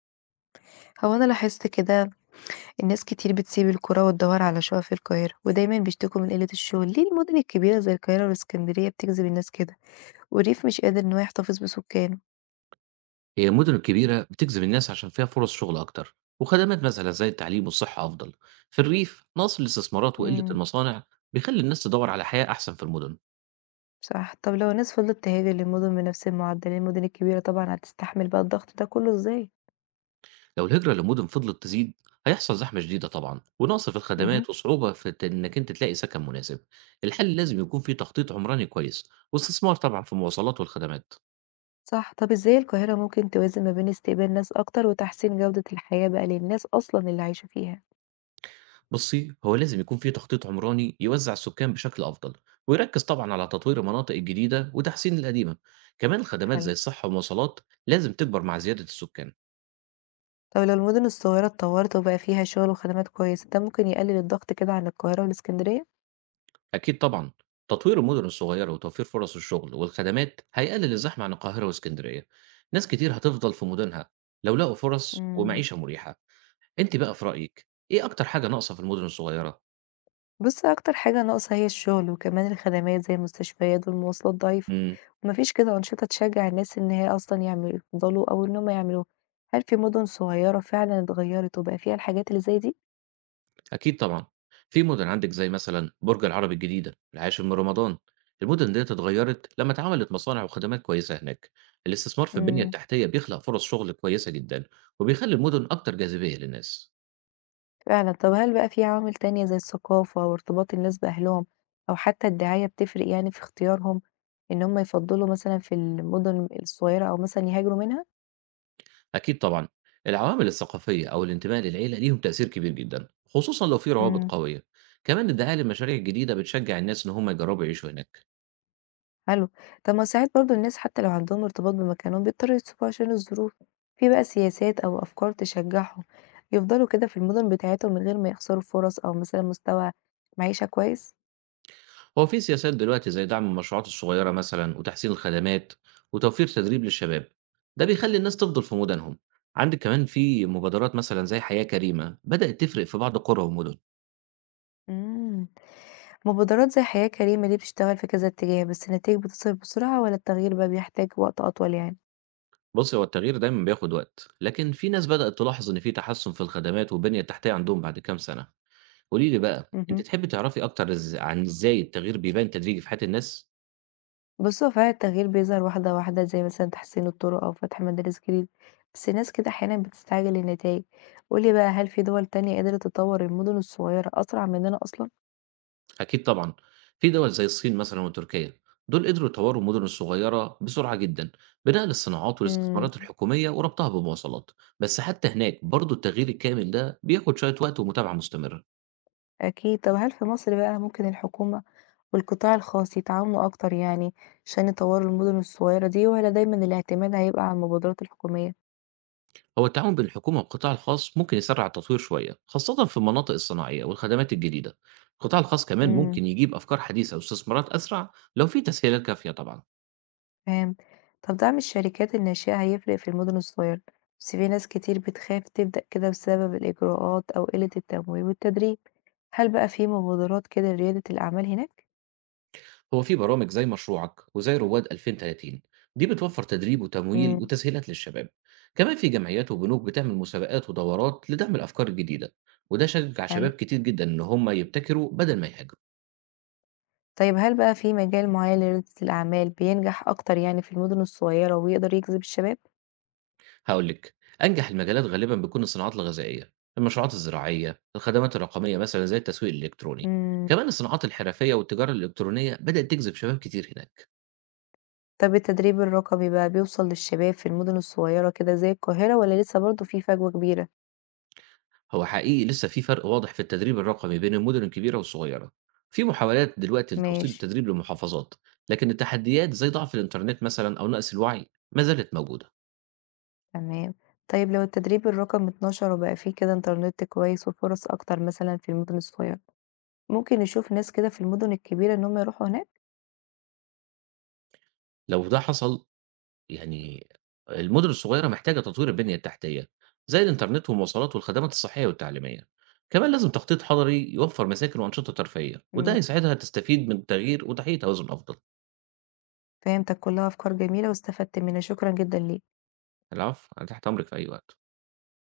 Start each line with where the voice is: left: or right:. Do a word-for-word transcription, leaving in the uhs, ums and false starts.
left: هو أنا لاحظت كده الناس كتير بتسيب القرى وتدور على شقق في القاهرة ودايما بيشتكوا من قلة الشغل. ليه المدن الكبيرة زي القاهرة والاسكندرية بتجذب الناس كده والريف مش قادر إن هو يحتفظ بسكانه؟
right: هي المدن الكبيرة بتجذب الناس عشان فيها فرص شغل أكتر، وخدمات مثلا زي التعليم والصحة أفضل. في الريف نقص الاستثمارات وقلة
left: امم
right: المصانع بيخلي الناس تدور على حياة أحسن في المدن.
left: صح. طب لو الناس فضلت تهاجر للمدن بنفس المعدل، المدن الكبيرة طبعا هتستحمل بقى الضغط ده كله ازاي؟
right: لو الهجرة للمدن فضلت تزيد، هيحصل زحمة شديدة طبعا ونقص في
left: امم
right: الخدمات وصعوبة في ت- إنك أنت تلاقي سكن مناسب. الحل لازم يكون فيه تخطيط عمراني كويس واستثمار طبعا في المواصلات والخدمات.
left: صح. طب ازاي القاهرة ممكن توازن ما بين استقبال ناس أكتر وتحسين جودة الحياة بقى للناس أصلا اللي عايشة فيها؟
right: بُصّي، هو لازم يكون في تخطيط عمراني يوزّع السكان بشكل أفضل، ويركّز طبعًا على تطوير المناطق الجديدة وتحسين القديمة، كمان الخدمات زي
left: حلو.
right: الصحة والمواصلات لازم تكبر مع زيادة السكان.
left: طب لو المدن الصغيرة اتطورت وبقى فيها شغل وخدمات كويسة، ده ممكن يقلل الضغط كده عن القاهرة والاسكندرية؟
right: أكيد طبعًا، تطوير المدن الصغيرة وتوفير فرص الشغل والخدمات هيقلل الزحمة عن القاهرة وإسكندرية، ناس كتير هتفضل في مدنها لو لقوا فرص
left: إمم.
right: ومعيشة مريحة. أنتِ بقى في رأيِك إيه أكتر حاجة ناقصة في المدن الصغيرة؟
left: بُص، أكتر حاجة ناقصة هي الشغل، وكمان الخدمات زي المستشفيات والمواصلات ضعيفة،
right: إمم.
left: وما فيش كده أنشطة تشجّع الناس إن هي أصلًا يعمل يفضلوا أو إن هم يعملوها. هل في مدن صغيرة فعلًا اتغيّرت وبقى فيها الحاجات اللي زي دي؟
right: أكيد طبعًا، في مدن عندِك زي مثلًا برج العرب الجديدة، العاشر من رمضان، المدن ديّة اتغيّرت لمّا اتعملت مصانع وخدمات كويسة هناك، الاستثمار في البنية
left: إمم،
right: التحتية بيخلق فرص شغل كويسة جدًا، وبيخلّي المدن أكتر جاذبية للناس.
left: فعلًا. طب هل بقى في عوامل تانية زي الثقافة وارتباط الناس بأهلهم أو حتى الدعاية بتفرق يعني في اختيارهم إن هم يفضّلوا مثلًا في المدن الصغيرة أو مثلًا يهاجروا منها؟
right: أكيد طبعًا، العوامل الثقافية أو الانتماء للعيلة ليهم تأثير كبير جدًا، خصوصًا لو في روابط
left: إمم.
right: قوية، كمان الدعاية للمشاريع الجديدة بتشجع الناس إن هم يجرّبوا يعيشوا هناك.
left: حلو. طب ما ساعات برضه الناس حتى لو عندهم ارتباط بمكانهم بيضطروا يسيبوه عشان الظروف، في بقى سياسات أو أفكار تشجعهم يفضلوا كده في المدن بتاعتهم من غير ما يخسروا فرص أو مثلًا مستوى معيشة كويس؟
right: هو في سياسات دلوقتي زي دعم المشروعات الصغيرة مثلا وتحسين الخدمات وتوفير تدريب للشباب، ده بيخلي الناس تفضل في مدنهم. عندك كمان في مبادرات مثلا زي حياة كريمة بدأت تفرق في بعض قرى ومدن.
left: إمم. مبادرات زي حياة كريمة دي بتشتغل في كذا اتجاه، بس النتايج بتظهر بسرعة والّا التغيير بقى بيحتاج وقت أطول يعني؟
right: بص، هو التغيير دايما بياخد وقت، لكن في ناس بدأت تلاحظ ان في تحسن في الخدمات والبنية التحتية عندهم بعد كام سنة. قولي لي بقى انت
left: اهم.
right: تحبي تعرفي اكتر إز- عن ازاي التغيير بيبان تدريجي في حياة الناس.
left: بُصّ، هو فعلًا التغيير بيظهر واحدة واحدة، زي مثلًا تحسين الطرق أو فتح مدارس جديدة، بس الناس كده أحيانًا بتستعجل النتايج. قُل لي بقى هل في دول تانية قدرت تطوّر المدن الصغيرة أسرع مننا أصلًا؟
right: أكيد طبعًا، في دول زي الصين مثلًا وتركيا، دول قدروا يطوروا المدن الصغيرة بسرعة جدًا، بنقل الصناعات
left: إمم.
right: والاستثمارات الحكومية وربطها بمواصلات، بس حتى هناك برضه التغيير الكامل ده بياخد شوية وقت ومتابعة مستمرة.
left: أكيد. طب هل في مصر بقى ممكن الحكومة والقطاع الخاص يتعاونوا أكتر يعني عشان يطوّروا المدن الصغيرة دي والّا دايمًا الاعتماد هيبقى على المبادرات الحكومية؟
right: هو التعاون بين الحكومة والقطاع الخاص ممكن يسرع التطوير شوية، خاصة في المناطق الصناعية والخدمات الجديدة، القطاع الخاص كمان
left: إمم.
right: ممكن يجيب أفكار حديثة واستثمارات أسرع لو في تسهيلات كافية طبعًا.
left: تمام. طب دعم الشركات الناشئة هيفرق في المدن الصغيرة، بس في ناس كتير بتخاف تبدأ كده بسبب الإجراءات أو قلة التمويل والتدريب. هل بقى في مبادرات كده لريادة الأعمال هناك؟
right: هو في برامج زي مشروعك وزي رواد ألفين وتلاتين، دي بتوفر تدريب وتمويل
left: امم
right: وتسهيلات للشباب. كمان في جمعيات وبنوك بتعمل مسابقات ودورات لدعم الأفكار الجديدة، وده شجع
left: حلو.
right: شباب كتير جدا إن هم يبتكروا بدل ما يهاجروا.
left: طيب هل بقى في مجال معين لريادة الأعمال بينجح أكتر يعني في المدن الصغيرة ويقدر يجذب الشباب؟
right: هقول لك، أنجح المجالات غالبا بتكون الصناعات الغذائية، المشروعات الزراعية، الخدمات الرقمية مثلا زي التسويق الإلكتروني،
left: امم.
right: كمان الصناعات الحرفية والتجارة الإلكترونية بدأت تجذب شباب كتير هناك.
left: طب التدريب الرقمي بقى بيوصل للشباب في المدن الصغيرة كده زي القاهرة ولا لسه برضه في فجوة كبيرة؟
right: هو حقيقي لسه في فرق واضح في التدريب الرقمي بين المدن الكبيرة والصغيرة. في محاولات دلوقتي لتوصيل
left: ماشي.
right: التدريب للمحافظات، لكن التحديات زي ضعف الإنترنت مثلا أو نقص الوعي ما زالت موجودة.
left: تمام. طيب لو التدريب الرقمي اتنشر وبقى فيه كده إنترنت كويس وفُرَص أكتر مثلًا في المدن الصغيرة، ممكن نشوف ناس كده في المدن الكبيرة إن هم يروحوا هناك؟
right: لو ده حصل، يعني المدن الصغيرة محتاجة تطوير البنية التحتية زي الإنترنت والمواصلات والخدمات الصحية والتعليمية. كمان لازم تخطيط حضري يوفر مساكن وأنشطة ترفيهية، وده
left: إمم،
right: هيساعدها تستفيد من التغيير وتحقيق توازن أفضل.
left: فهمتك، كلّها أفكار جميلة واستفدت منها، شكرًا جدًا ليك.
right: العفو، أنا تحت أمرك في أي وقت.